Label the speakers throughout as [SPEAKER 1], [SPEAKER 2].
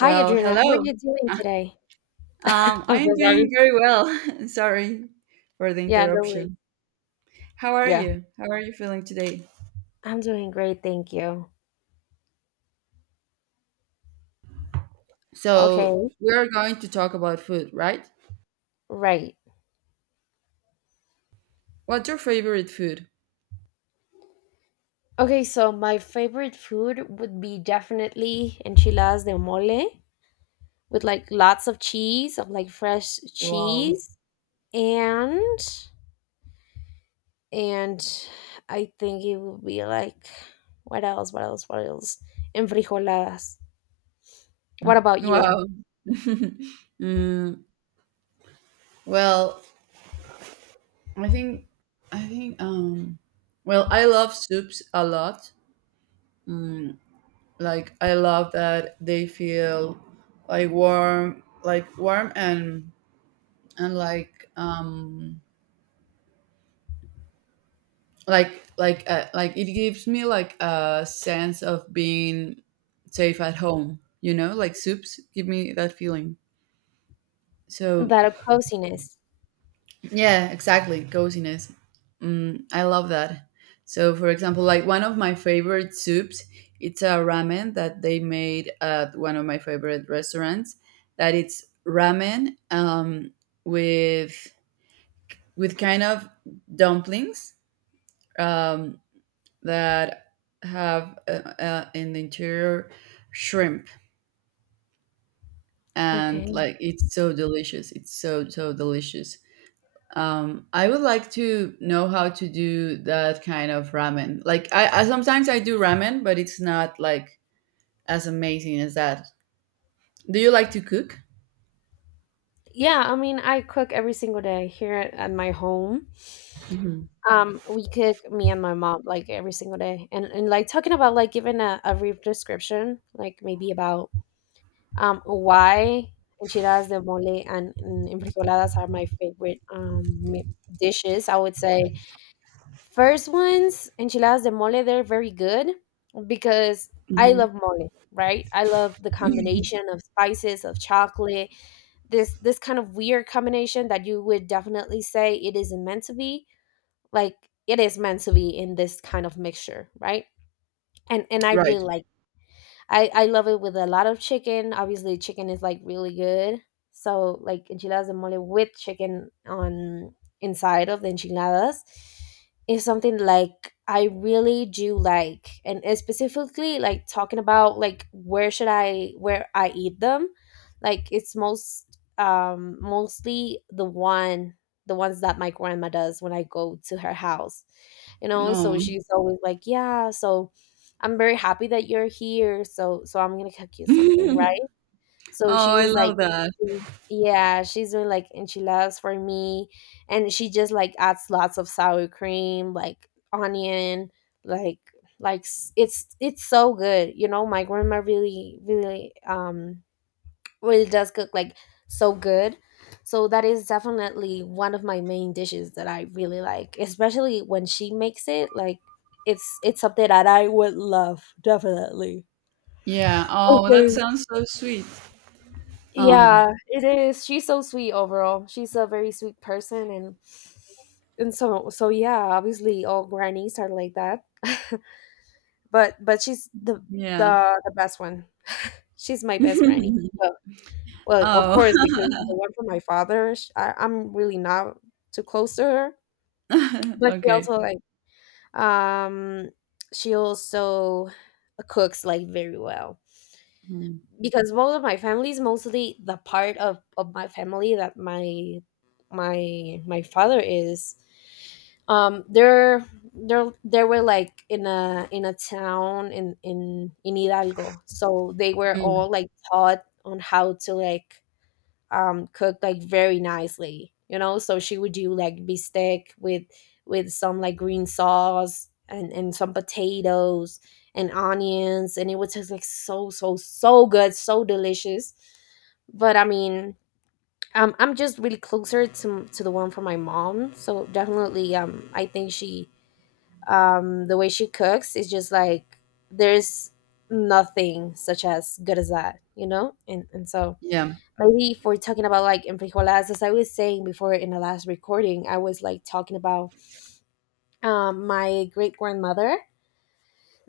[SPEAKER 1] Hi, Adriana. How are
[SPEAKER 2] hello.
[SPEAKER 1] you doing
[SPEAKER 2] Ah,
[SPEAKER 1] today? I'm
[SPEAKER 2] I'm
[SPEAKER 1] so sorry.
[SPEAKER 2] doing very well. Sorry for the
[SPEAKER 1] Yeah, no worries.
[SPEAKER 2] interruption. How are
[SPEAKER 1] Yeah,
[SPEAKER 2] you? How are you feeling today?
[SPEAKER 1] I'm doing great. Thank you.
[SPEAKER 2] So,
[SPEAKER 1] Okay,
[SPEAKER 2] we're going to talk about food, right?
[SPEAKER 1] right.
[SPEAKER 2] What's your favorite food?
[SPEAKER 1] Okay, so my favorite food would be definitely enchiladas de mole with like lots of cheese, of like fresh
[SPEAKER 2] Wow.
[SPEAKER 1] cheese, and and I think it would be like what else? What else? What else? Enfrijoladas. What about you?
[SPEAKER 2] Wow. Mm, well, I think I think well, I love soups a lot. Mm, like I love that they feel like warm and it gives me like a sense of being safe at home, you know, like soups give me that feeling, so
[SPEAKER 1] That of coziness.
[SPEAKER 2] yeah, exactly, coziness. I love that. So, for example, like one of my favorite soups, it's a ramen that they made at one of my favorite restaurants, that it's ramen, with with kind of dumplings um, that have in the interior shrimp, and
[SPEAKER 1] Okay.
[SPEAKER 2] like it's so delicious, it's so so delicious. I would like to know how to do that kind of ramen. Like I sometimes I do ramen, but it's not like as amazing as that. Do you like to cook?
[SPEAKER 1] Yeah, I mean, I cook every single day here at my home.
[SPEAKER 2] Mhm.
[SPEAKER 1] We cook me and my mom like every single day, and like talking about like giving a brief description, like maybe about why enchiladas de mole and frijoladas are my favorite dishes. I would say first ones, enchiladas de mole, they're very good because I
[SPEAKER 2] Mhm.
[SPEAKER 1] love mole, right? I love the combination of spices of chocolate, this kind of weird combination that you would definitely say it isn't meant to be, like it is meant to be in this kind of mixture, right? And I
[SPEAKER 2] Right.
[SPEAKER 1] really like I love it with a lot of chicken. Obviously, chicken is like really good. So like enchiladas de mole with chicken on inside of the enchiladas is something like I really do like, and specifically like talking about like where I eat them, like it's mostly the ones that my grandma does when I go to her house, you know. So
[SPEAKER 2] No.
[SPEAKER 1] she's always like, yeah, so I'm very happy that you're here, so I'm gonna cook you something,
[SPEAKER 2] Oh,
[SPEAKER 1] right? So she
[SPEAKER 2] I
[SPEAKER 1] was like,
[SPEAKER 2] love that.
[SPEAKER 1] yeah, she's doing like enchiladas for me, and she just like adds lots of sour cream, like onion, like it's so good. You know, my grandma really really does cook like so good. So that is definitely one of my main dishes that I really like, especially when she makes it. Like it's something that I would love definitely.
[SPEAKER 2] Yeah, oh, that
[SPEAKER 1] Okay.
[SPEAKER 2] sounds so sweet.
[SPEAKER 1] Yeah,
[SPEAKER 2] um
[SPEAKER 1] it is. She's so sweet overall. She's a very sweet person, and so yeah, obviously all grannies are like that. But she's the
[SPEAKER 2] yeah.
[SPEAKER 1] the the best one. She's my best granny. So, well, of
[SPEAKER 2] Oh.
[SPEAKER 1] course, because the one from my father, sh I I'm really not too close to her, but she
[SPEAKER 2] Okay.
[SPEAKER 1] also like, um she also cooks like very well.
[SPEAKER 2] Mm.
[SPEAKER 1] Because both of my families, mostly the part of my family that my father is, um, they're they were like in a town in Hidalgo, so they were
[SPEAKER 2] Mm.
[SPEAKER 1] all like taught on how to like cooked like very nicely, you know. So she would do like bistec with some like green sauce, and some potatoes and onions, and it was just like so good, so delicious. But I mean, I'm just really closer to the one from my mom, so definitely I think she the way she cooks is just like there's nothing such as good as that, you know. And so
[SPEAKER 2] Yeah,
[SPEAKER 1] maybe if we're talking about like in frijolas, as I was saying before in the last recording, I was like talking about my great grandmother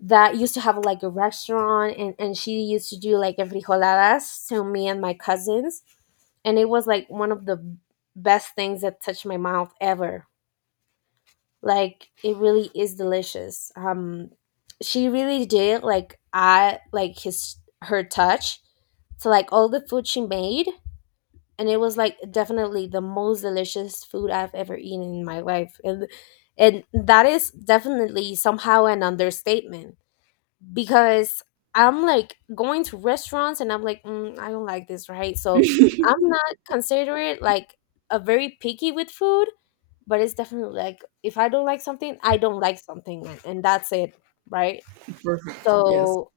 [SPEAKER 1] that used to have like a restaurant, and she used to do like enfrijoladas to me and my cousins. And it was like one of the best things that touched my mouth ever. Like it really is delicious. She really did, like, I like his her touch to like all the food she made, and it was like definitely the most delicious food I've ever eaten in my life. And that is definitely somehow an understatement, because I'm like going to restaurants and I'm like, mm, I don't like this, right? So I'm not considerate like a very picky with food, but it's definitely like if I don't like something, I don't like something, and that's it, right?
[SPEAKER 2] perfect. Yes.
[SPEAKER 1] So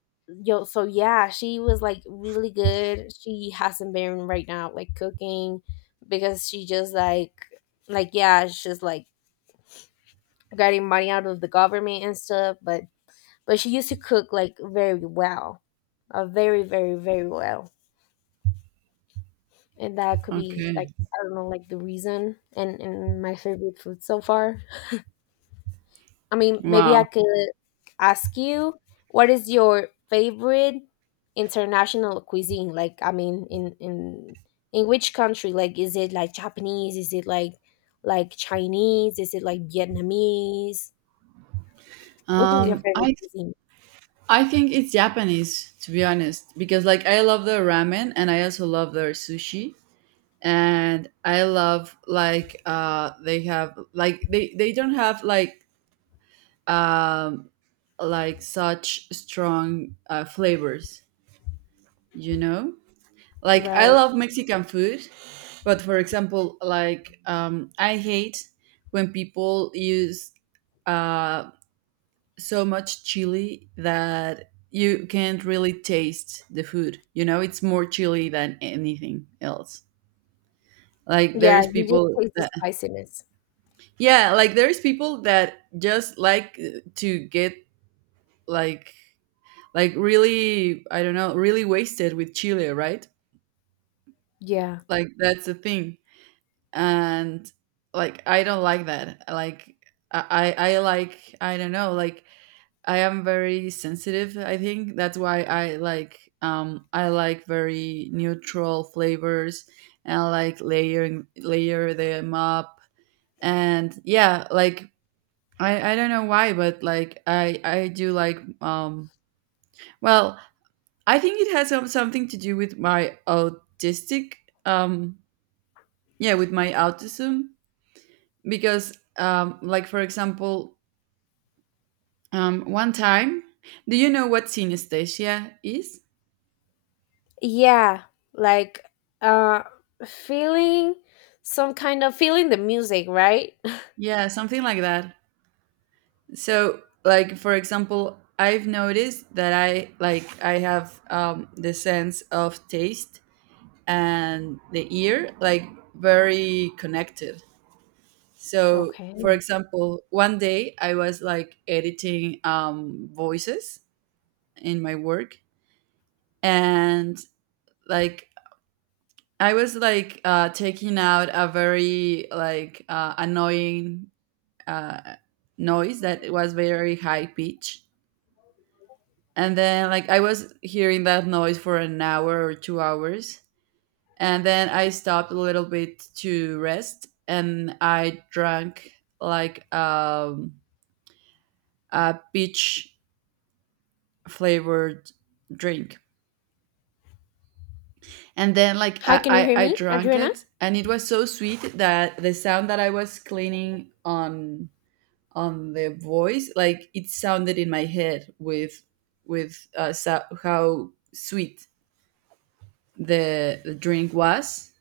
[SPEAKER 1] so yeah, she was like really good. She hasn't been right now like cooking because she just yeah, she's like getting money out of the government and stuff, but she used to cook like very well. Very, very, very well. And that could be
[SPEAKER 2] Okay.
[SPEAKER 1] like, I don't know, like the reason, and my favorite food so far. I mean, maybe I
[SPEAKER 2] Wow.
[SPEAKER 1] could ask you, what is your favorite international cuisine? Like, I mean, in which country? Like, is it like Japanese? Is it like Chinese? Is it like Vietnamese? Which is your
[SPEAKER 2] Um,
[SPEAKER 1] favorite
[SPEAKER 2] I
[SPEAKER 1] cuisine?
[SPEAKER 2] I think it's Japanese, to be honest, because like I love their ramen and I also love their sushi, and I love like they have like they don't have um like such strong flavors, you know? Like I
[SPEAKER 1] Right.
[SPEAKER 2] love Mexican food, but for example, like I hate when people use uh, so much chili that you can't really taste the food. You know, it's more chili than anything else. Like
[SPEAKER 1] Yeah,
[SPEAKER 2] there's
[SPEAKER 1] you just
[SPEAKER 2] people
[SPEAKER 1] taste the
[SPEAKER 2] that,
[SPEAKER 1] spiciness.
[SPEAKER 2] yeah, like there's people that just like to get like like really, I don't know, really wasted with chili, right?
[SPEAKER 1] Yeah.
[SPEAKER 2] Like that's the thing. And like I don't like that. Like I like, I don't know, like I am very sensitive, I think. That's why I like, I like very neutral flavors, and I like layer them up. And yeah, like I don't know why, but like I do like, well, I think it has something to do with my autistic um yeah, with my autism, because like, for example, one time, do you know what synesthesia is?
[SPEAKER 1] Yeah, like uh feeling some kind of feeling the music, right?
[SPEAKER 2] Yeah, something like that. So, like, for example, I've noticed that I like I have, the sense of taste and the ear like very connected. So, for
[SPEAKER 1] Okay.
[SPEAKER 2] example, 1 day I was like editing voices in my work, and like I was like taking out a very like annoying uh, noise that was very high pitch, and then like I was hearing that noise for an hour or 2 hours, and then I stopped a little bit to rest, and I drank like a peach flavored drink, and then like
[SPEAKER 1] Hi, can you
[SPEAKER 2] I,
[SPEAKER 1] hear
[SPEAKER 2] I i
[SPEAKER 1] me,
[SPEAKER 2] drank
[SPEAKER 1] Adriana?
[SPEAKER 2] it, and it was so sweet that the sound that I was cleaning on the voice, like it sounded in my head with how sweet the drink was.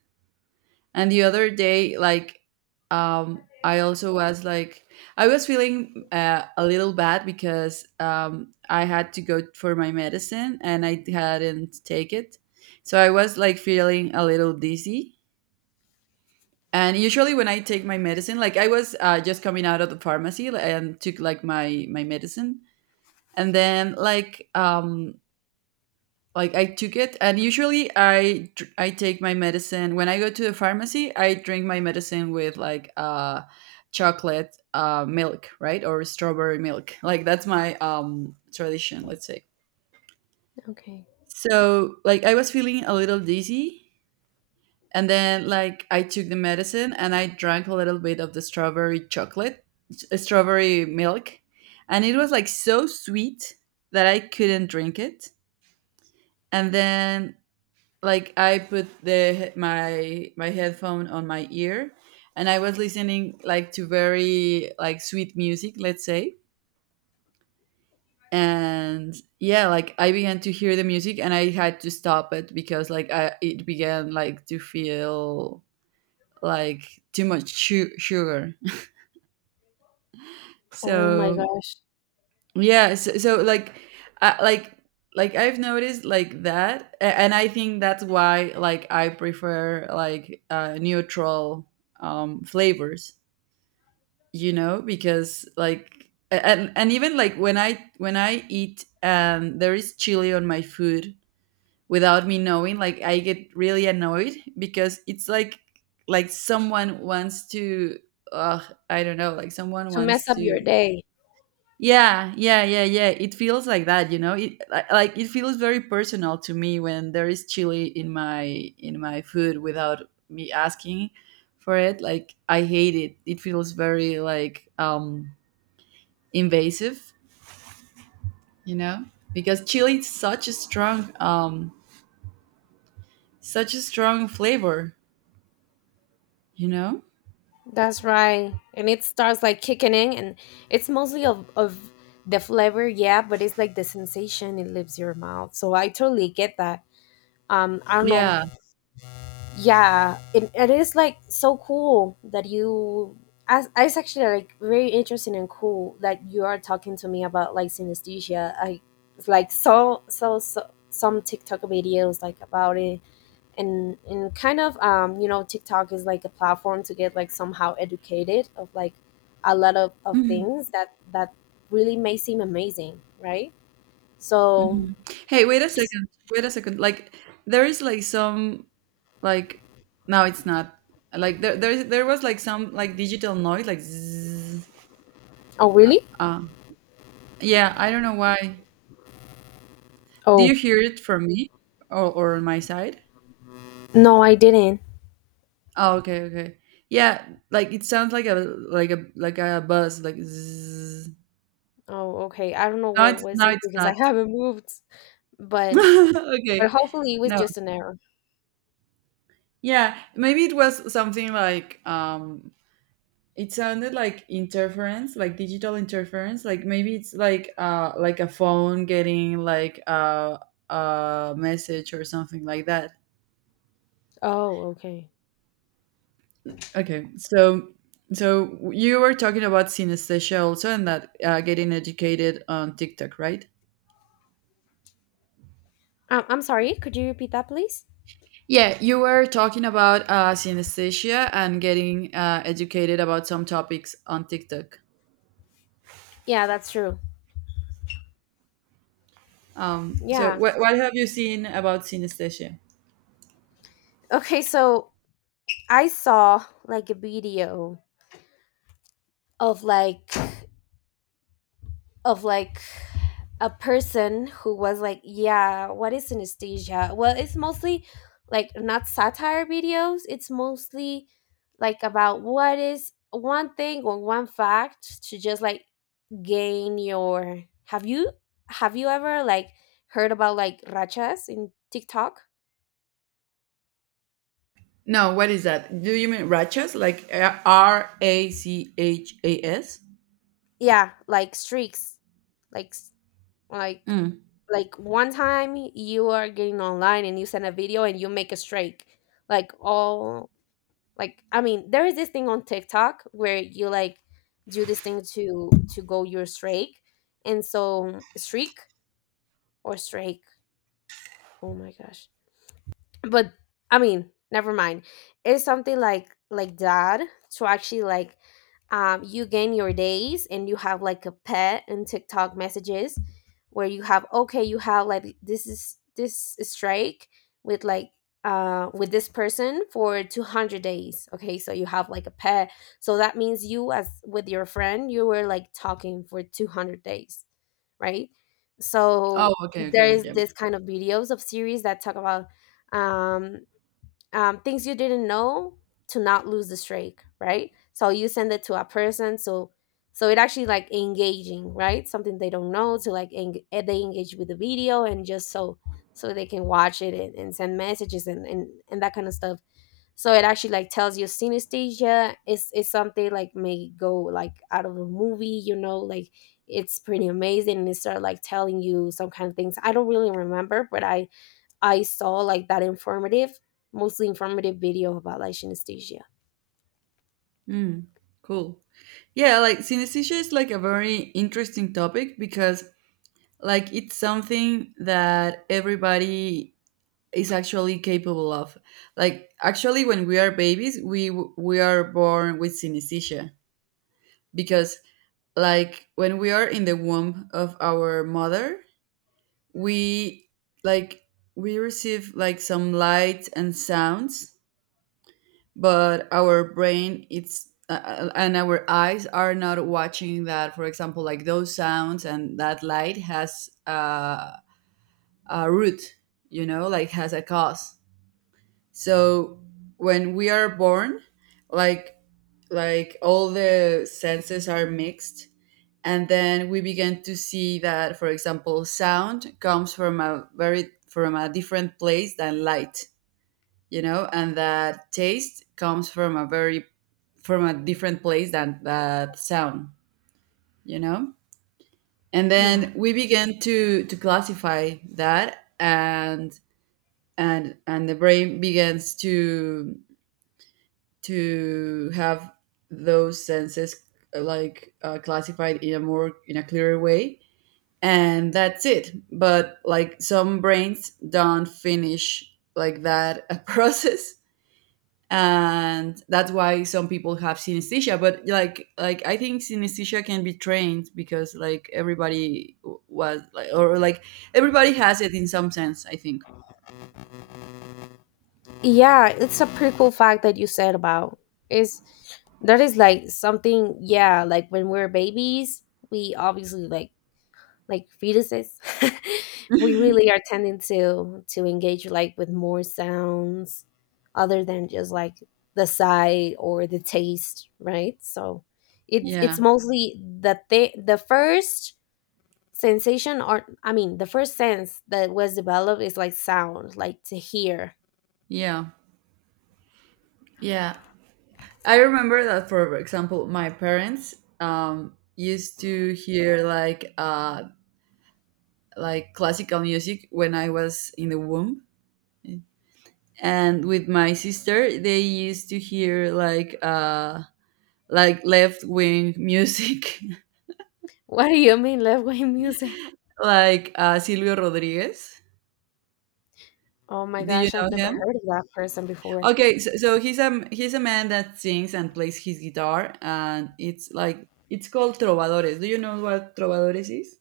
[SPEAKER 2] And the other day, like, I also was like, I was feeling a little bad because I had to go for my medicine and I hadn't take it. So I was like feeling a little dizzy. And usually when I take my medicine, like I was just coming out of the pharmacy, and took like my medicine, and then like I took it, and usually I I take my medicine when I go to the pharmacy. I drink my medicine with like chocolate milk, right, or strawberry milk. Like that's my, tradition, let's say.
[SPEAKER 1] Okay.
[SPEAKER 2] So like I was feeling a little dizzy, and then like I took the medicine and I drank a little bit of the strawberry chocolate, strawberry milk, and it was like so sweet that I couldn't drink it. And then like I put the my my headphone on my ear, and I was listening like to very like sweet music, let's say. And yeah, like I began to hear the music and I had to stop it because like I it began like to feel like too much sugar.
[SPEAKER 1] Oh my
[SPEAKER 2] So
[SPEAKER 1] gosh.
[SPEAKER 2] yeah, so, so like I like I've noticed like that, and I think that's why like I prefer like neutral flavors, you know, because like, and even like when I when I eat and there is chili on my food without me knowing, like I get really annoyed because it's like someone wants to uh I don't know, like someone
[SPEAKER 1] To mess
[SPEAKER 2] wants
[SPEAKER 1] up
[SPEAKER 2] to,
[SPEAKER 1] your day.
[SPEAKER 2] yeah, yeah, yeah, yeah. It feels like that, you know. It like it feels very personal to me when there is chili in my food without me asking for it. Like I hate it. It feels very like, invasive, you know? Because chili is such a strong flavor, you know?
[SPEAKER 1] That's right. And it starts like kicking in, and it's mostly of the flavor, yeah, but it's like the sensation it leaves your mouth. So I totally get that. I don't know.
[SPEAKER 2] Yeah.
[SPEAKER 1] Yeah, it is like so cool that it's actually like very interesting and cool that you are talking to me about like synesthesia. I like some TikTok videos like about it, and kind of TikTok is like a platform to get like somehow educated of like a lot of
[SPEAKER 2] Mhm,
[SPEAKER 1] things that really may seem amazing, right? So
[SPEAKER 2] mhm. Hey, wait a second. Wait a second. Like there is like some, like now it's not. Like there was like some like digital noise, like zzz.
[SPEAKER 1] oh really?
[SPEAKER 2] Uh, yeah, I don't know why. Do
[SPEAKER 1] Oh,
[SPEAKER 2] you hear it from me or on my side?
[SPEAKER 1] no, I didn't.
[SPEAKER 2] Oh, okay, okay. Yeah, like it sounds like a like a like a buzz, like zzz.
[SPEAKER 1] Oh, okay, I don't know
[SPEAKER 2] No,
[SPEAKER 1] what
[SPEAKER 2] it's
[SPEAKER 1] was
[SPEAKER 2] no,
[SPEAKER 1] it
[SPEAKER 2] it's
[SPEAKER 1] because I
[SPEAKER 2] not.
[SPEAKER 1] haven't moved, but
[SPEAKER 2] Okay.
[SPEAKER 1] hopefully it was
[SPEAKER 2] No.
[SPEAKER 1] just an error.
[SPEAKER 2] Yeah, maybe it was something like, it sounded like interference, like digital interference, like maybe it's like a phone getting like a message or something like that.
[SPEAKER 1] Oh, okay.
[SPEAKER 2] Okay, so so you were talking about synesthesia also, and that getting educated on TikTok, right?
[SPEAKER 1] I'm sorry. Could you repeat that, please?
[SPEAKER 2] Yeah, you were talking about synesthesia and getting educated about some topics on TikTok.
[SPEAKER 1] Yeah, that's true.
[SPEAKER 2] So
[SPEAKER 1] Yeah.
[SPEAKER 2] what have you seen about synesthesia?
[SPEAKER 1] Okay, so I saw like a video of like of like a person who was like, yeah, what is synesthesia? Well, it's mostly like not satire videos. It's mostly like about what is one thing or one fact to just like gain your have you ever like heard about like rachas in TikTok?
[SPEAKER 2] No, what is that? Do you mean rachas? Like R A C H A S?
[SPEAKER 1] Yeah, like streaks. Like s- like
[SPEAKER 2] Mm.
[SPEAKER 1] like one time you are getting online and you send a video and you make a streak, like all, like, I mean, there is this thing on TikTok where you like do this thing to go your streak, and so streak or strike. Oh my gosh. But I mean, never mind, it's something like that, to actually like, you gain your days and you have like a pet and TikTok messages where you have like, this is this strike with like, with this person for 200 days, okay, so you have like a pet. So that means you as with your friend you were like talking for 200 days, right?
[SPEAKER 2] Oh,
[SPEAKER 1] So
[SPEAKER 2] okay,
[SPEAKER 1] there
[SPEAKER 2] okay,
[SPEAKER 1] is
[SPEAKER 2] yeah.
[SPEAKER 1] this kind of videos of series that talk about um things you didn't know, to not lose the streak, right? So you send it to a person, so it actually like engaging, right? Something they don't know to like they engage with the video and just, so they can watch it, and send messages, and that kind of stuff. So it actually like tells you synesthesia is something like may go like out of a movie, you know, like it's pretty amazing, and it started like telling you some kind of things. I don't really remember, but I saw like that informative, mostly informative video about like synesthesia.
[SPEAKER 2] Mm. Cool. Yeah, like synesthesia is like a very interesting topic because like it's something that everybody is actually capable of. Like actually, when we are babies, we we are born with synesthesia, because like when we are in the womb of our mother, we like we receive like some light and sounds, but our brain it's and our eyes are not watching that. For example, like those sounds and that light has a root, you know, like has a cause. So when we are born, like like all the senses are mixed, and then we began to see that, for example, sound comes from a very from a different place than light, you know, and that taste comes from a very from a different place than that sound, you know. And
[SPEAKER 1] Yeah.
[SPEAKER 2] then we began to classify that, and the brain begins to have those senses like classified in a more in a clearer way, and that's it. But like some brains don't finish like that, a process, and that's why some people have synesthesia, but like I think synesthesia can be trained because like everybody was like, or like everybody has it in some sense, I think.
[SPEAKER 1] Yeah, it's a pretty cool fact that you said about, is that is like something. Yeah, like when we're babies, we obviously like fetuses. We really are tending to engage like with more sounds other than just like the sight or the taste, right? So it's
[SPEAKER 2] Yeah.
[SPEAKER 1] mostly the first sensation, or I mean, the first sense that was developed is like sound, like to hear.
[SPEAKER 2] Yeah, yeah, I remember that, for example, my parents used to hear like classical music when I was in the womb, and with my sister they used to hear like left wing music.
[SPEAKER 1] What do you mean, left wing music?
[SPEAKER 2] Like Silvio Rodriguez.
[SPEAKER 1] Oh my
[SPEAKER 2] Do you
[SPEAKER 1] gosh, I've
[SPEAKER 2] know
[SPEAKER 1] never
[SPEAKER 2] him?
[SPEAKER 1] heard of that person before.
[SPEAKER 2] Okay, so he's a man that sings and plays his guitar, and it's like it's called trovadores. Do you know what trovadores is?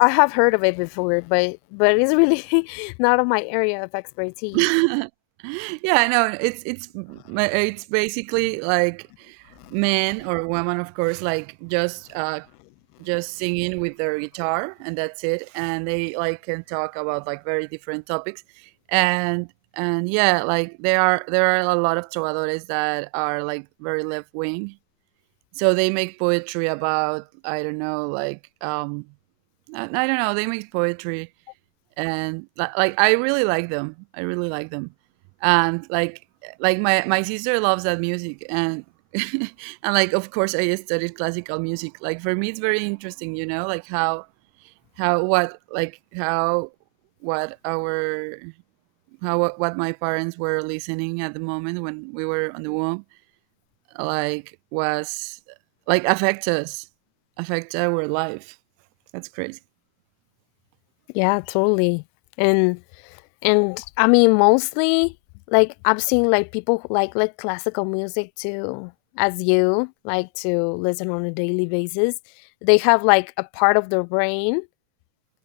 [SPEAKER 1] I have heard of it before, but it's really, not of my area of expertise.
[SPEAKER 2] Yeah, no, it's it's basically like men or women, of course, like just singing with their guitar, and that's it. And they like can talk about like very different topics. And yeah, like there are a lot of trovadores that are like very left wing, so they make poetry about, I don't know, like, I don't know, they make poetry, and like I really like them. I really like them, and like my sister loves that music, and and like, of course, I studied classical music. Like for me, it's very interesting, you know, like how what like how what our how what my parents were listening at the moment when we were on the womb, like was like affect us, affect our life. That's crazy.
[SPEAKER 1] Yeah, totally. And and I mean, mostly like I've seen like people who like classical music too, as you like to listen on a daily basis, they have like a part of their brain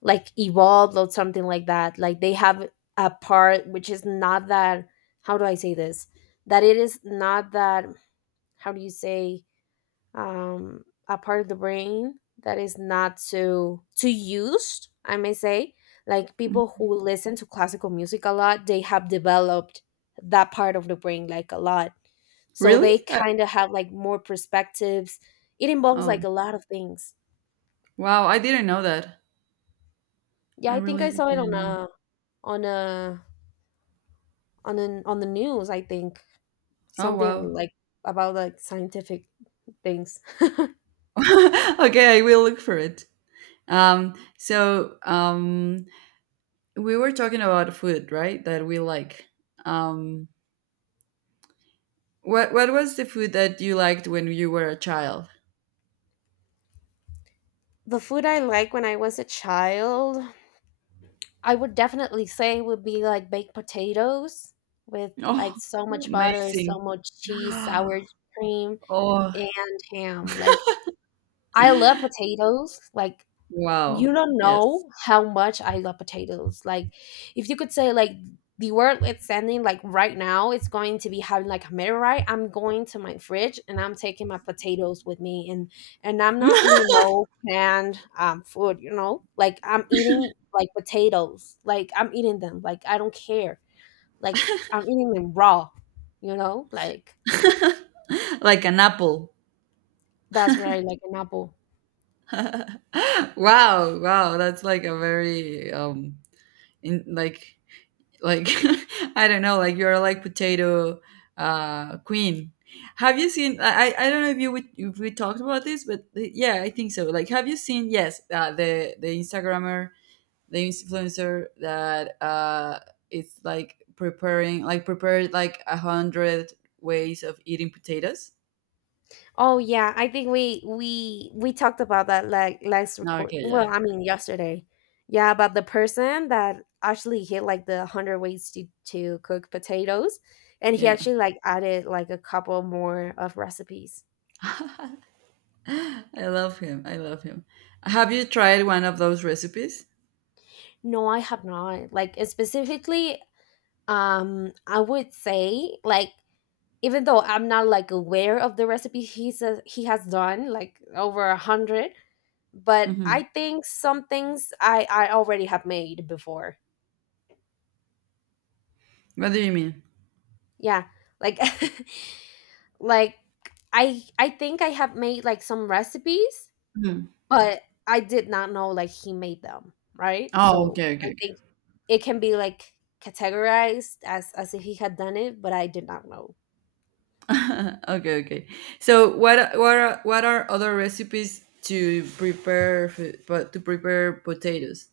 [SPEAKER 1] like evolved or something like that, like they have a part which is not that, how do I say this, that it is not that, how do you say, a part of the brain that is not so too used, I may say. Like people who listen to classical music a lot, they have developed that part of the brain like a lot, so
[SPEAKER 2] Really?
[SPEAKER 1] they kind of have like more perspectives, it involves
[SPEAKER 2] Oh,
[SPEAKER 1] like a lot of things.
[SPEAKER 2] wow! I didn't know that.
[SPEAKER 1] Yeah,
[SPEAKER 2] I
[SPEAKER 1] I think I
[SPEAKER 2] really
[SPEAKER 1] saw it on
[SPEAKER 2] didn't know.
[SPEAKER 1] on a on the news, I think,
[SPEAKER 2] Oh,
[SPEAKER 1] something
[SPEAKER 2] wow.
[SPEAKER 1] like about like scientific things.
[SPEAKER 2] Okay, I will look for it. So we were talking about food, right? That we like. Um, what was the food that you liked when you were a child?
[SPEAKER 1] The food I like when I was a child, I would definitely say would be like baked potatoes with
[SPEAKER 2] Oh,
[SPEAKER 1] like so much butter, so
[SPEAKER 2] amazing.
[SPEAKER 1] much cheese, sour cream,
[SPEAKER 2] Oh,
[SPEAKER 1] and ham. Like I love potatoes. Like you
[SPEAKER 2] wow.
[SPEAKER 1] don't
[SPEAKER 2] Yes.
[SPEAKER 1] know how much I love potatoes. Like, if you could say like the world it's sending like right now, it's going to be having like a meteorite. I'm going to my fridge and I'm taking my potatoes with me, and I'm not eating no canned food. You know, like I'm eating like potatoes. Like I'm eating them. Like I don't care. Like I'm eating them raw. You know, like
[SPEAKER 2] like an apple.
[SPEAKER 1] that's where I like an apple.
[SPEAKER 2] Wow, wow. That's like a very in like I don't know, like you're like potato queen. Have you seen— I don't know if if we talked about this, but yeah, I think so. Like, have you seen, yes, the Instagrammer, the influencer that it's like preparing like prepared like 100 ways of eating potatoes.
[SPEAKER 1] Oh yeah, I think we talked about that like last
[SPEAKER 2] No,
[SPEAKER 1] record.
[SPEAKER 2] okay,
[SPEAKER 1] Well,
[SPEAKER 2] yeah.
[SPEAKER 1] I mean yesterday. Yeah, about the person that actually hit like the hundred ways to cook potatoes, and he
[SPEAKER 2] Yeah,
[SPEAKER 1] actually like added like a couple more of recipes.
[SPEAKER 2] I love him, I love him. Have you tried one of those recipes?
[SPEAKER 1] No, I have not. Like specifically, I would say like even though I'm not like aware of the recipe he says he has done like over a hundred, but
[SPEAKER 2] Hmm,
[SPEAKER 1] I think some things I already have made before.
[SPEAKER 2] what do you mean?
[SPEAKER 1] Yeah. Like like I think I have made like some recipes,
[SPEAKER 2] Mhm.
[SPEAKER 1] but I did not know like he made them, right?
[SPEAKER 2] Oh,
[SPEAKER 1] So
[SPEAKER 2] okay,
[SPEAKER 1] I
[SPEAKER 2] okay.
[SPEAKER 1] think it can be like categorized as if he had done it, but I did not know.
[SPEAKER 2] Okay, okay. So what are other recipes to to prepare potatoes?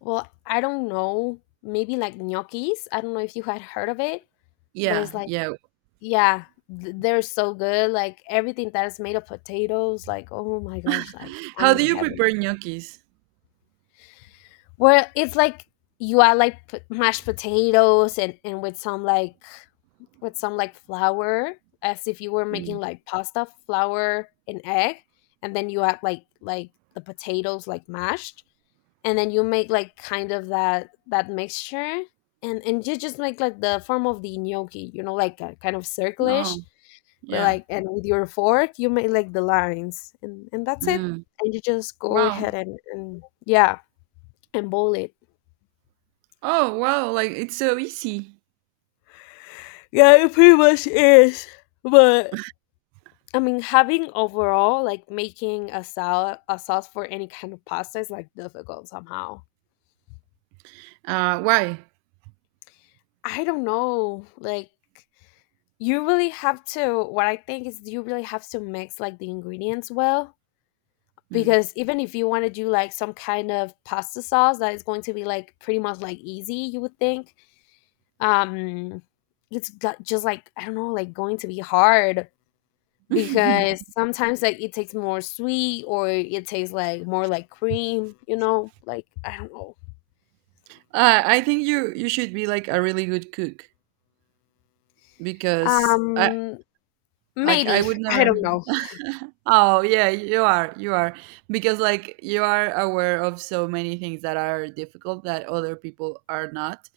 [SPEAKER 1] Well, I don't know. Maybe like gnocchis. I don't know if you had heard of it, but
[SPEAKER 2] Yeah,
[SPEAKER 1] it's like
[SPEAKER 2] yeah.
[SPEAKER 1] yeah, they're so good. Like everything that is made of potatoes, like oh my gosh, like I'm
[SPEAKER 2] How do
[SPEAKER 1] in
[SPEAKER 2] you
[SPEAKER 1] heaven.
[SPEAKER 2] prepare gnocchis?
[SPEAKER 1] Where it's like you add like mashed potatoes and with some like flour as if you were making
[SPEAKER 2] Mm.
[SPEAKER 1] like pasta flour and egg and then you add like the potatoes like mashed and then you make like kind of that mixture and you just make like the form of the gnocchi, you know, like a kind of circlish
[SPEAKER 2] Oh,
[SPEAKER 1] with
[SPEAKER 2] yeah.
[SPEAKER 1] like and with your fork you make like the lines and that's it
[SPEAKER 2] Mm.
[SPEAKER 1] and you just go ahead
[SPEAKER 2] Wow.
[SPEAKER 1] and yeah and boil it.
[SPEAKER 2] Oh, wow. Like it's so easy.
[SPEAKER 1] Yeah, it pretty much is. But I mean, having overall like making a salad, a sauce for any kind of pasta is like difficult somehow.
[SPEAKER 2] Why?
[SPEAKER 1] I don't know. Like you really have to. What I think is you really have to mix like the ingredients well
[SPEAKER 2] Mm.
[SPEAKER 1] because even if you want to do like some kind of pasta sauce that is going to be like pretty much like easy, you would think. Um, it's just like I don't know, like going to be hard
[SPEAKER 2] uh,
[SPEAKER 1] because sometimes like it tastes more sweet or it tastes like more like cream, you know, like I don't know.
[SPEAKER 2] I think you should be like a really good cook, because I—
[SPEAKER 1] um
[SPEAKER 2] like I
[SPEAKER 1] Maybe.
[SPEAKER 2] would
[SPEAKER 1] I
[SPEAKER 2] never.
[SPEAKER 1] don't know.
[SPEAKER 2] Oh, yeah, you are. You are, because like you are aware of so many things that are difficult that other people are not.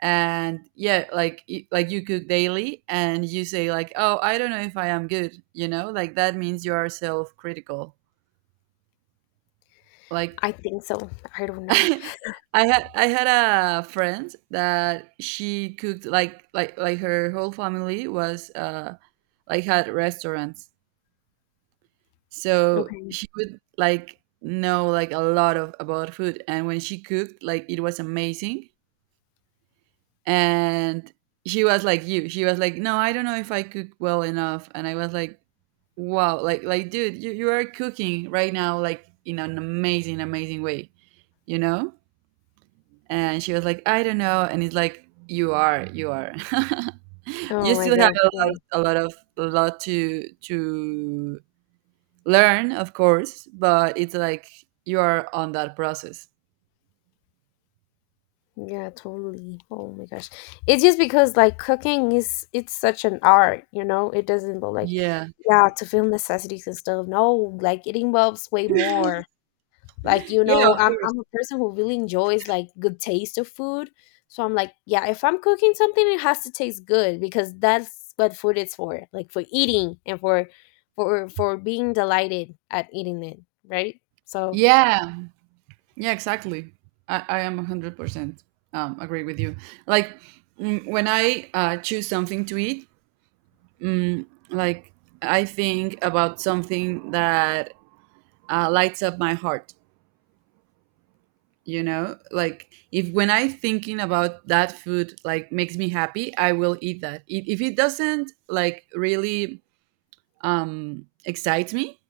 [SPEAKER 2] And yeah, like like you cook daily and you say like, "Oh, I don't know if I am good." You know? Like that means you are self-critical. Like,
[SPEAKER 1] I think so. I don't know.
[SPEAKER 2] I I had a friend that she cooked, like like her whole family was like had restaurants, so
[SPEAKER 1] Okay.
[SPEAKER 2] she would like know like a lot of about food. And when she cooked, like, it was amazing. And she was like— you she was like, no, I don't know if I cook well enough. And I was like, wow, like, dude, you are cooking right now like in an amazing, amazing way, you know. And she was like, I don't know. And it's like, you are, you are,
[SPEAKER 1] Oh
[SPEAKER 2] you
[SPEAKER 1] my
[SPEAKER 2] still have
[SPEAKER 1] gosh. Yeah,
[SPEAKER 2] a lot of a lot to learn, of course. But it's like you are on that process.
[SPEAKER 1] yeah, totally. Oh my gosh, it's just because like cooking is it's such an art, you know, it doesn't but like
[SPEAKER 2] Yeah,
[SPEAKER 1] yeah, to feel necessities and stuff, no, like it involves way more, like you
[SPEAKER 2] yeah,
[SPEAKER 1] know
[SPEAKER 2] of
[SPEAKER 1] I'm,
[SPEAKER 2] course.
[SPEAKER 1] I'm a person who really enjoys like good taste of food. So I'm like, yeah, if I'm cooking something it has to taste good because that's what food is for, like for eating and for for being delighted at eating it, right? So
[SPEAKER 2] Yeah, yeah, exactly. I am 100% agree with you, like when I choose something to eat, like, I think about something that lights up my heart. You know, like if— when I thinking about that food like makes me happy, I will eat that. If it doesn't like really excites me.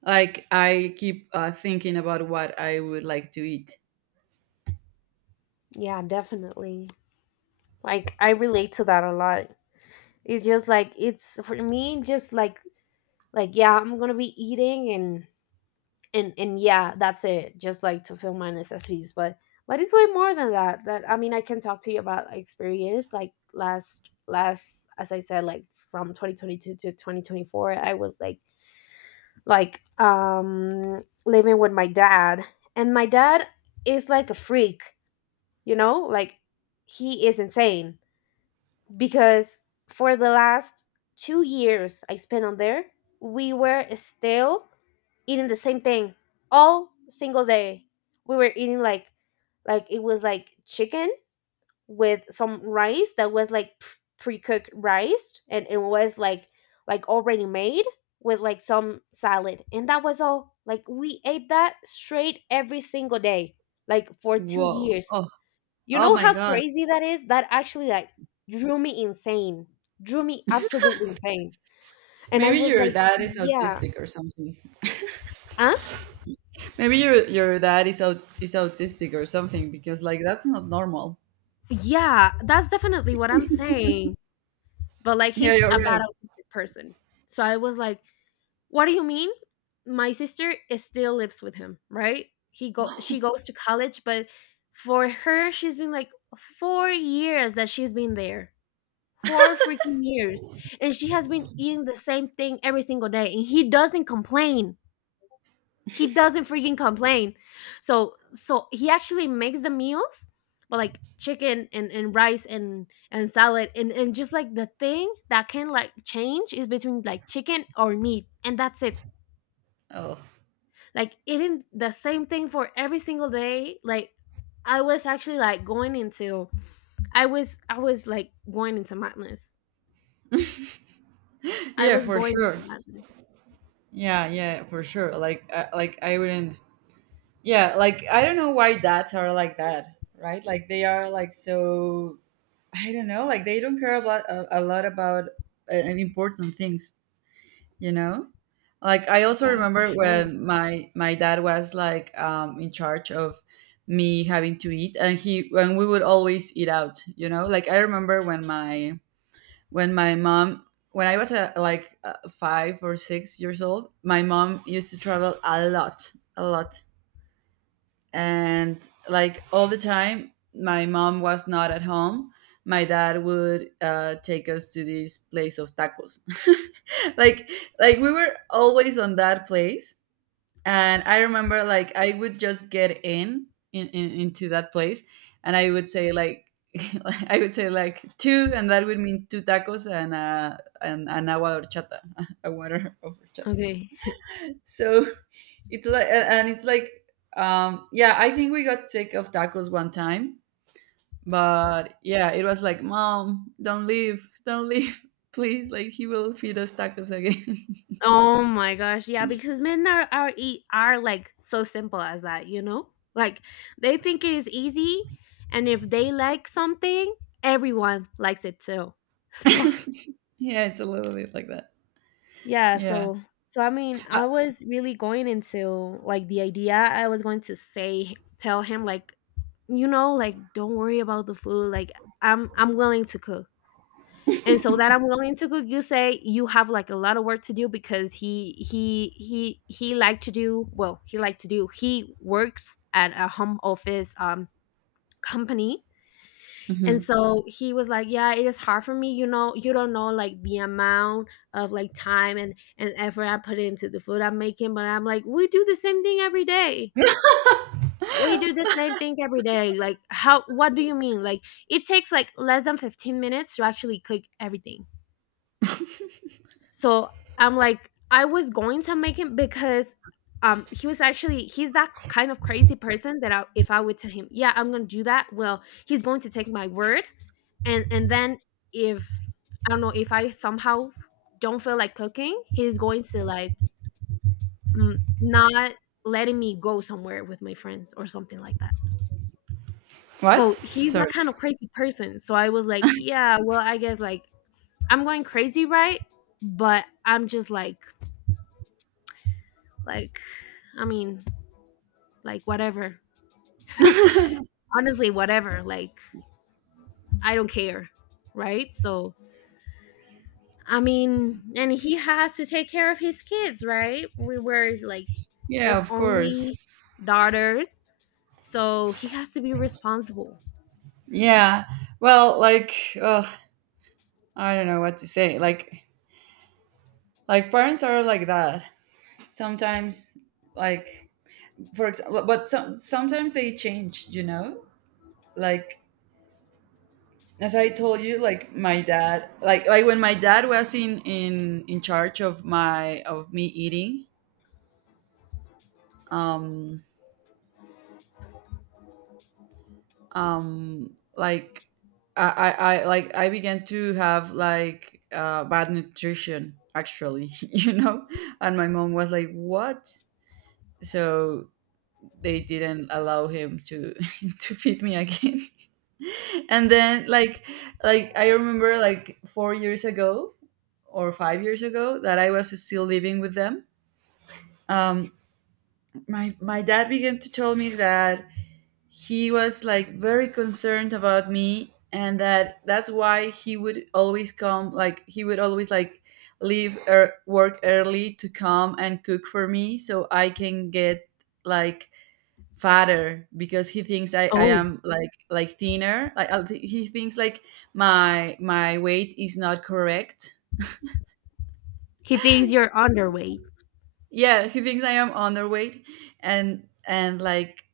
[SPEAKER 2] Like, I keep thinking about what I would like to eat.
[SPEAKER 1] yeah, definitely, like I relate to that a lot. It's just like it's for me just like yeah I'm gonna be eating and and yeah that's it, just like to fill my necessities, but it's way more than that. I mean, I can talk to you about experience like last as I said, like from 2022 to 2024 I was like living with my dad. And my dad is like a freak, you know, like he is insane because for the last 2 years I spent on there we were still eating the same thing all single day. We were eating like it was like chicken with some rice that was like pre cooked rice, and it was like already made with like some salad, and that was all. Like we ate that straight every single day, like for two
[SPEAKER 2] Whoa!
[SPEAKER 1] years.
[SPEAKER 2] Oh,
[SPEAKER 1] You
[SPEAKER 2] oh
[SPEAKER 1] know
[SPEAKER 2] my
[SPEAKER 1] how
[SPEAKER 2] God!
[SPEAKER 1] crazy that is? That actually like drew me insane, drew me absolutely insane, and I
[SPEAKER 2] Maybe
[SPEAKER 1] was
[SPEAKER 2] your
[SPEAKER 1] like,
[SPEAKER 2] dad is
[SPEAKER 1] yeah,
[SPEAKER 2] autistic or something.
[SPEAKER 1] huh?
[SPEAKER 2] Maybe your dad is out is autistic or something, because like that's not normal.
[SPEAKER 1] Yeah, that's definitely what I'm saying. But like
[SPEAKER 2] Yeah,
[SPEAKER 1] he's
[SPEAKER 2] you're
[SPEAKER 1] a
[SPEAKER 2] right.
[SPEAKER 1] bad autistic person. So I was like, what do you mean? My sister is still lives with him, right? He go She goes to college, but for her, she's been like 4 years that she's been there. Four freaking years. And she has been eating the same thing every single day. And he doesn't complain, he doesn't freaking complain. So so he actually makes the meals but like chicken and rice and salad and just like the thing that can like change is between like chicken or meat, and that's it.
[SPEAKER 2] Oh,
[SPEAKER 1] Like eating the same thing for every single day, like I was actually like going into I was like going into madness, I
[SPEAKER 2] yeah,
[SPEAKER 1] was
[SPEAKER 2] for
[SPEAKER 1] going
[SPEAKER 2] sure.
[SPEAKER 1] into madness.
[SPEAKER 2] Yeah, yeah, for sure. Like I wouldn't. Yeah, like I don't know why dads are like that, right? Like they are like so. I don't know. Like they don't care about a lot about important things. You know, like I also
[SPEAKER 1] Yeah, for
[SPEAKER 2] remember
[SPEAKER 1] sure.
[SPEAKER 2] when my dad was like in charge of me having to eat. And he when we would always eat out, you know. Like I remember when my mom— when I was like 5 or 6 years old, my mom used to travel a lot, a lot. And like all the time my mom was not at home, my dad would take us to this place of tacos. Like, we were always on that place. And I remember like I would just get in into that place, and I would say like, I would say like, two, and that would mean two tacos. And and an agua de horchata, a water of horchata.
[SPEAKER 1] Okay.
[SPEAKER 2] So, it's like, yeah, I think we got sick of tacos one time. But yeah, it was like, mom, don't leave, don't leave, please, like, he will feed us tacos again.
[SPEAKER 1] Oh my gosh, yeah, because men are are like so simple as that, you know? Like they think it is easy, and if they like something, everyone likes it too. So,
[SPEAKER 2] Yeah, it's a little bit like that.
[SPEAKER 1] yeah,
[SPEAKER 2] Yeah.
[SPEAKER 1] so so I mean,
[SPEAKER 2] uh,
[SPEAKER 1] I was really going into like the idea I was going to say tell him like, you know, like don't worry about the food, like I'm willing to cook and so that I'm willing to cook, you say you have like a lot of work to do because he like to do, well, he like to do, he works at a home office company. And
[SPEAKER 2] mhm.
[SPEAKER 1] so he was like, yeah, it is hard for me, you know, you don't know like the amount of like time and effort I put into the food I'm making. But I'm like, we do the same thing every day, we do the same thing every day, like how, what do you mean, like it takes like less than 15 minutes to actually cook everything. So I'm like, I was going to make him because he was actually he's that kind of crazy person that I, if I would tell him, yeah, I'm gonna do that, well, he's going to take my word, and then if I don't know if I somehow don't feel like cooking, he's going to like not letting me go somewhere with my friends or something like that.
[SPEAKER 2] What?
[SPEAKER 1] So he's that
[SPEAKER 2] Sorry.
[SPEAKER 1] kind of crazy person. So I was like, yeah, well, I guess like I'm going crazy, right? But I'm just like, I mean, like, whatever. Honestly, whatever. Like, I don't care. Right. So, I mean, and he has to take care of his kids, right? We were like
[SPEAKER 2] Yeah,
[SPEAKER 1] his
[SPEAKER 2] of course.
[SPEAKER 1] only daughters. So he has to be responsible.
[SPEAKER 2] Yeah. Well, like, oh, I don't know what to say, like— Like, parents are like that sometimes, like, for example. But sometimes they change, you know. Like, as I told you, like my dad, like— when my dad was in charge of my of me eating, um like I began to have like bad nutrition, actually. You know. And my mom was like, what? So they didn't allow him to to feed me again. And then, like, I remember like 4 years ago, or 5 years ago, that I was still living with them. um my dad began to tell me that he was like very concerned about me, and that's why he would always come, like he would always like leave work early to come and cook for me so I can get like fatter, because he thinks I
[SPEAKER 1] Oh,
[SPEAKER 2] am like thinner. Like, I— he thinks like my weight is not correct.
[SPEAKER 1] he thinks you're underweight.
[SPEAKER 2] Yeah, he thinks I am underweight, and like,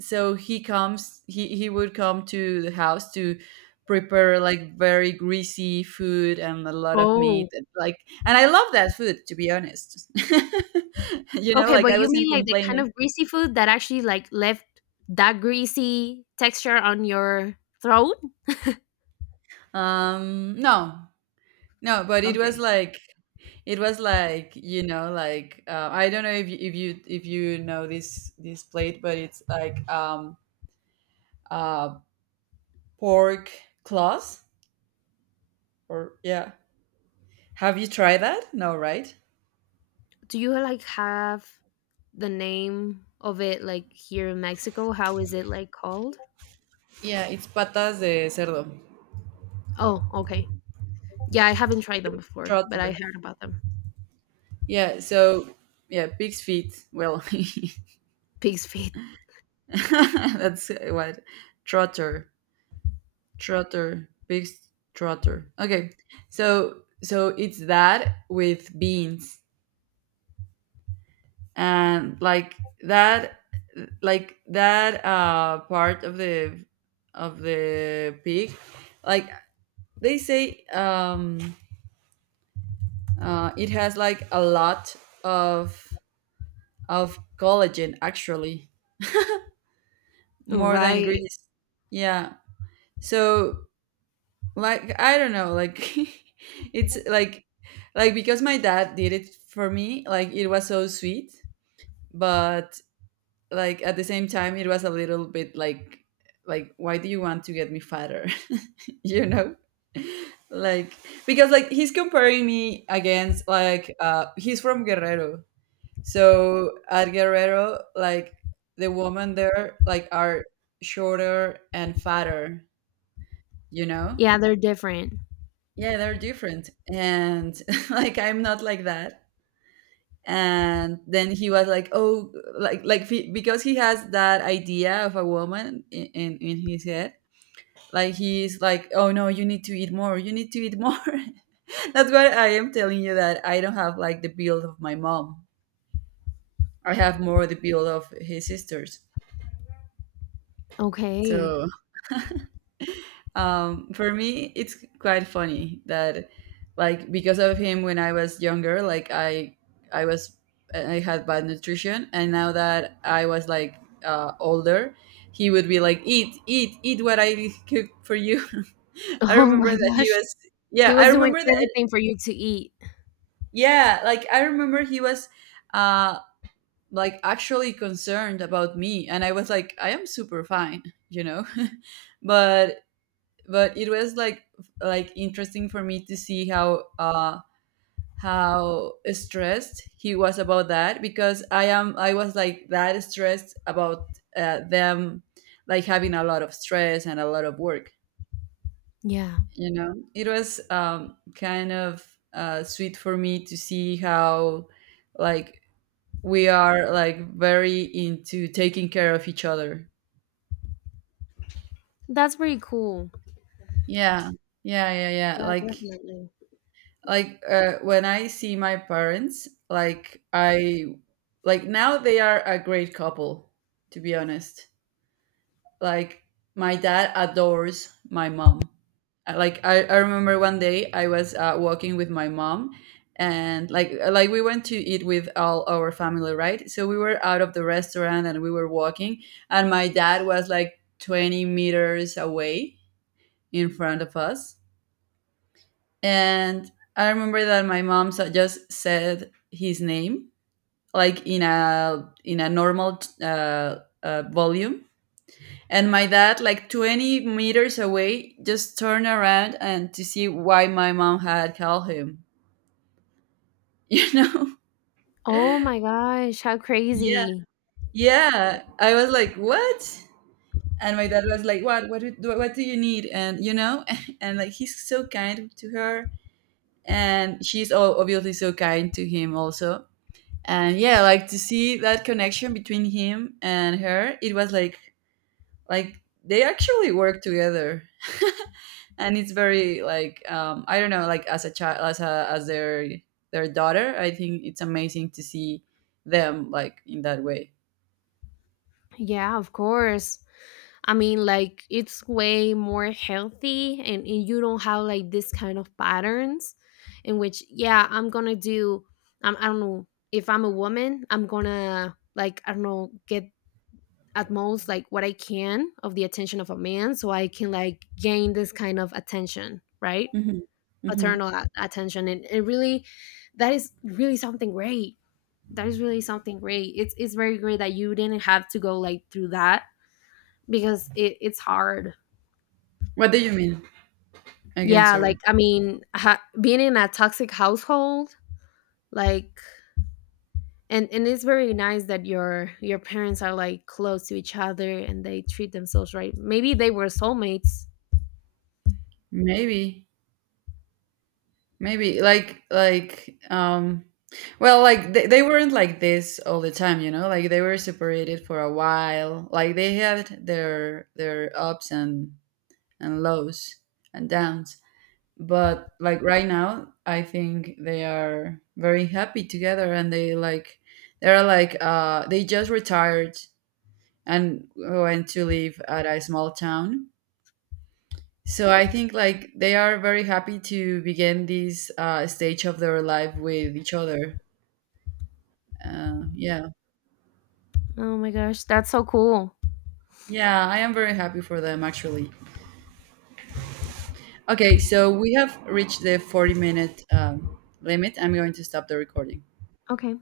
[SPEAKER 2] so he comes he would come to the house to prepare like very greasy food and a lot of
[SPEAKER 1] Oh,
[SPEAKER 2] meat, and like— And I love that food, to be honest. You know,
[SPEAKER 1] okay.
[SPEAKER 2] like
[SPEAKER 1] But
[SPEAKER 2] I
[SPEAKER 1] you
[SPEAKER 2] wasn't
[SPEAKER 1] mean like the kind
[SPEAKER 2] complaining.
[SPEAKER 1] of greasy food that actually like left that greasy texture on your throat?
[SPEAKER 2] No. No, but it was
[SPEAKER 1] Okay.
[SPEAKER 2] like— It was like, you know, like I don't know if you, if you if you know this plate, but it's like uh pork claws, or, yeah. Have you tried that? No, right?
[SPEAKER 1] Do you like have the name of it like here in Mexico? How is it like called?
[SPEAKER 2] Yeah, it's patas de cerdo,
[SPEAKER 1] Oh, okay. Yeah, I haven't tried them before, but I
[SPEAKER 2] trotter.
[SPEAKER 1] heard about them.
[SPEAKER 2] Yeah, so yeah, pig's feet. Well,
[SPEAKER 1] Pig's feet.
[SPEAKER 2] that's what— trotter, trotter, pig's trotter. Okay, so it's that with beans, and like that— like that part of the pig. Like, they say it has like a lot of of collagen, actually, more than
[SPEAKER 1] Right.
[SPEAKER 2] grease. Yeah. So, like, I don't know, like, it's like, because my dad did it for me, like it was so sweet. But, like, at the same time it was a little bit like— why do you want to get me fatter? You know. Like, because, like, he's comparing me against— like he's from Guerrero. So at Guerrero, like the women there, like, are shorter and fatter, you know.
[SPEAKER 1] Yeah, they're different.
[SPEAKER 2] Yeah, they're different. And like I'm not like that. And then he was like, oh, like, because he has that idea of a woman in his head. Like, he's like, oh, no, you need to eat more, you need to eat more. That's why I am telling you that I don't have like the build of my mom. I have more the build of his sisters.
[SPEAKER 1] Okay.
[SPEAKER 2] So, for me it's quite funny that, like, because of him, when I was younger, like i was I had bad nutrition. And now that I was like older, he would be like, eat, eat, eat what I cook for you. I
[SPEAKER 1] Oh
[SPEAKER 2] remember
[SPEAKER 1] my
[SPEAKER 2] that he
[SPEAKER 1] gosh.
[SPEAKER 2] was—
[SPEAKER 1] He
[SPEAKER 2] yeah, I
[SPEAKER 1] was doing
[SPEAKER 2] remember that.
[SPEAKER 1] everything for you to eat.
[SPEAKER 2] Yeah, like I remember he was uh like actually concerned about me. And I was like, I am super fine, you know. But, it was like, interesting for me to see how— how stressed he was about that, because I was like that stressed about them, like, having a lot of stress and a lot of work.
[SPEAKER 1] Yeah.
[SPEAKER 2] You know, it was kind of sweet for me to see how, like, we are like very into taking care of each other.
[SPEAKER 1] That's pretty cool.
[SPEAKER 2] Yeah. Yeah, yeah. Yeah,
[SPEAKER 1] Yeah,
[SPEAKER 2] like,
[SPEAKER 1] definitely.
[SPEAKER 2] when I see my parents, like I— Like, now they are a great couple, to be honest. Like, my dad adores my mom. I remember one day I was walking with my mom. And like we went to eat with all our family, right? So we were out of the restaurant and we were walking, and my dad was like 20 meters away in front of us. And I remember that my mom just said his name, like in a normal volume, and my dad, like 20 meters away, just turned around and to see why my mom had called him. You know?
[SPEAKER 1] Oh my gosh, how
[SPEAKER 2] Yeah,
[SPEAKER 1] crazy.
[SPEAKER 2] yeah. I was like, what? And my dad was like, what? What do you need? And, you know, and like he's so kind to her, and she's obviously so kind to him also. And yeah, like to see that connection between him and her, it was like— they actually work together. And it's very like— I don't know, like as a child, as their daughter, I think it's amazing to see them like in that way.
[SPEAKER 1] Yeah, of course. I mean, like it's way more healthy, and you don't have like this kind of patterns in which, yeah, I'm gonna do, I don't know, if I'm a woman, I'm gonna, like, I don't know, get at most like what I can of the attention of a man so I can like gain this kind of attention, right?
[SPEAKER 2] Hmm. Hmm.
[SPEAKER 1] Paternal attention. And, it really, that is really something great. That is really something great. It's very great that you didn't have to go like through that because it's hard.
[SPEAKER 2] What do you mean? Again,
[SPEAKER 1] Yeah,
[SPEAKER 2] sorry.
[SPEAKER 1] like I mean, being in a toxic household, like, and it's very nice that your parents are like close to each other and they treat themselves right. Maybe they were soulmates.
[SPEAKER 2] Maybe. Maybe, like, well, like they weren't like this all the time, you know? Like they were separated for a while. Like they had their ups and lows and downs. But like right now, I think they are very happy together. And they like— they just retired and went to live at a small town, so I think like they are very happy to begin this stage of their life with each other. Yeah,
[SPEAKER 1] Oh my gosh, that's so cool.
[SPEAKER 2] yeah, I am very happy for them, actually. Okay, so we have reached the 40 minute limit. I'm going to stop the recording.
[SPEAKER 1] Okay,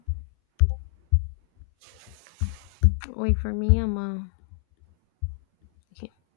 [SPEAKER 1] wait for me. I'm